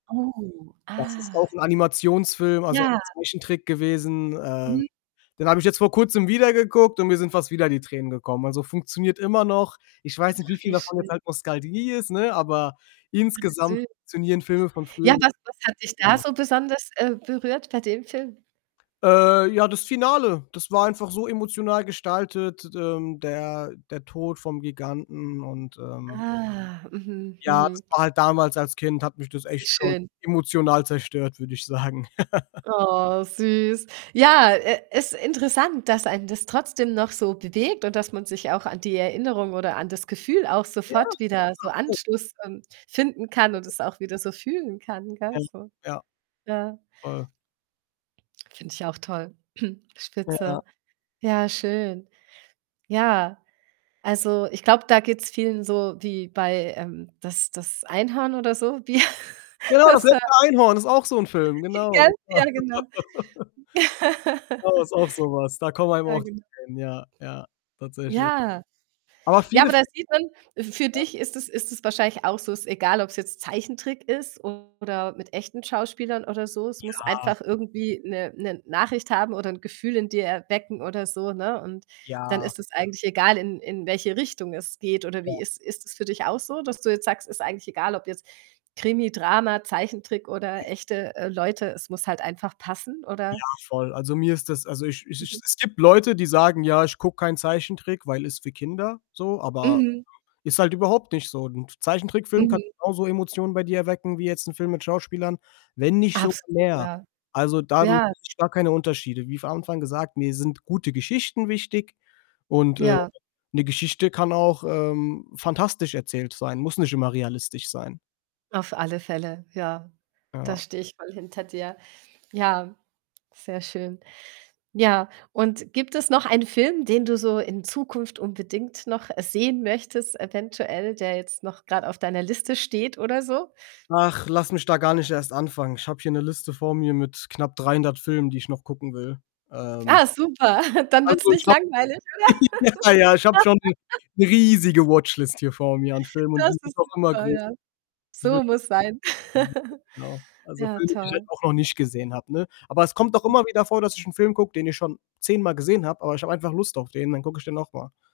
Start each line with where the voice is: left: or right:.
right: Oh,
left: Das ist auch
right: ah.
left: 'n Animationsfilm, also ein
right: Ja.
left: Zeichentrick gewesen. Ähm,
right: Mhm.
left: den habe ich jetzt vor Kurzem wieder geguckt und mir sind fast wieder die Tränen gekommen. Also, funktioniert immer noch. Ich weiß nicht, wie
right: Ach,
left: viel
right: wie
left: davon jetzt
right: schön.
left: halt Nostalgie ist, ne, aber
right: Ach
left: insgesamt
right: süß.
left: funktionieren Filme von früher
right: Ja, was was hat dich da
left: [unintelligible]
right: so besonders, äh, berührt bei dem Film?
left: Äh, ja, das Finale, das war einfach so emotional gestaltet, d d ähm, der der Tod vom Giganten und, ähm
right: Ah, mhm,
left: Ja, das
right: mhm.
left: war halt damals, als Kind hat mich das
right: Das ist
left: echt schon
right: schön.
left: emotional zerstört, würde ich sagen.
right: Oh, süß. Ja, äh, ist interessant, dass einen das trotzdem noch so bewegt und dass man sich auch an die Erinnerung oder an das Gefühl auch
left: Ja.
right: sofort wieder so
left: [unintelligible]
right: Anschluss, ähm, finden kann und
left: [unintelligible]
right: es auch wieder so fühlen kann, gell
left: [unintelligible]
right: so.
left: ja.
right: Ja.
left: Voll.
right: Finde ich auch toll.
left: Ja.
right: Spitze. Ja, schön. Ja, also, ich glaube, da geht's vielen so wie bei, ähm, das das Einhorn oder so, wie
left: Genau, das
right: das, äh
left: letzte Einhorn ist auch so 'n Film,
right: [unintelligible]
left: genau,
right: gell?
left: ja.
right: Ja, genau.
left: Das ist auch so was. Da kommen einem
right: Ja,
left: auch die
right: genau.
left: Tränen. Ja, ja, tatsächlich.
right: Ja.
left: Aber
right: Ja, aber
left: vieles
right: da sieht man, f für
left: Ja.
right: dich ist es ist es wahrscheinlich auch so, ist egal, ob's jetzt Zeichentrick ist, oder mit echten Schauspielern oder so. Es muss
left: Ja.
right: einfach irgendwie 'ne 'ne Nachricht haben, oder 'n Gefühl in dir erwecken, oder so, ne, und, dann
left: Ja.
right: ist es
left: [unintelligible]
right: eigentlich egal, in in welche Richtung es geht. Oder
left: Ja.
right: wie ist ist es für dich auch so, dass du jetzt sagst: „Ist eigentlich egal, ob jetzt Krimi, Drama, Zeichentrick
left: Ja.
right: oder echte, äh, Leute, es muss halt einfach passen.“, oder
left: Ja, voll. Also, mir ist das also ich ich ich
right: Mhm.
left: es gibt Leute, die sagen, ja, ich gucke keinen Zeichentrick, weil ist für Kinder, so. Aber,
right: Mhm.
left: [unintelligible] ist halt überhaupt nicht so. 'N Zeichentrickfilm kann
right: Mhm.
left: genauso Emotionen bei dir erwecken, wie jetzt 'n Film mit Schauspielern, wenn nicht sogar
right: Absolut,
left: mehr.
right: ja.
left: Also, da [unintelligible]
right: Ja, richtig.
left: gar keine Unterschiede. Wie von Anfang gesagt, mir sind gute Geschichten wichtig und, äh,
right: Ja.
left: 'ne Geschichte kann auch, ähm, fantastisch erzählt sein, muss nicht immer realistisch sein.
right: Auf alle Fälle, ja. Da
left: Ja.
right: stehe ich voll hinter dir. Ja, sehr schön. Ja, und gibt es noch einen Film, den du so in Zukunft unbedingt noch, äh, sehen möchtest eventuell, der jetzt noch grad auf deiner Liste steht, oder so?
left: Ach, lass mich da gar nicht erst anfangen. Ich habe hier 'ne Liste vor mir, mit knapp 300 Filmen, die ich noch gucken will. Ähm
right: Ah, super, dann wird's
left: Also, ich
right: nicht
left: habe
right: langweilig, oder?
left: ja, ja, ich habe schon 'ne riesige Watchlist hier vor mir an Filmen und
right: Das
left: die wird
right: ist
left: auch immer
right: super,
left: größer
right: ja.
left: die wird
right: So
left: [unintelligible]
right: muss sein.
left: Mhm. genau, also,
right: Ja,
left: Filme, die ich halt
right: toll.
left: auch noch nicht gesehen habe, ne? Aber es kommt doch
right: [unintelligible]
left: immer wieder vor, dass ich 'n Film gucke, den ich schon zehnmal gesehen habe, aber ich habe einfach Lust auf den, dann gucke ich den nochmal.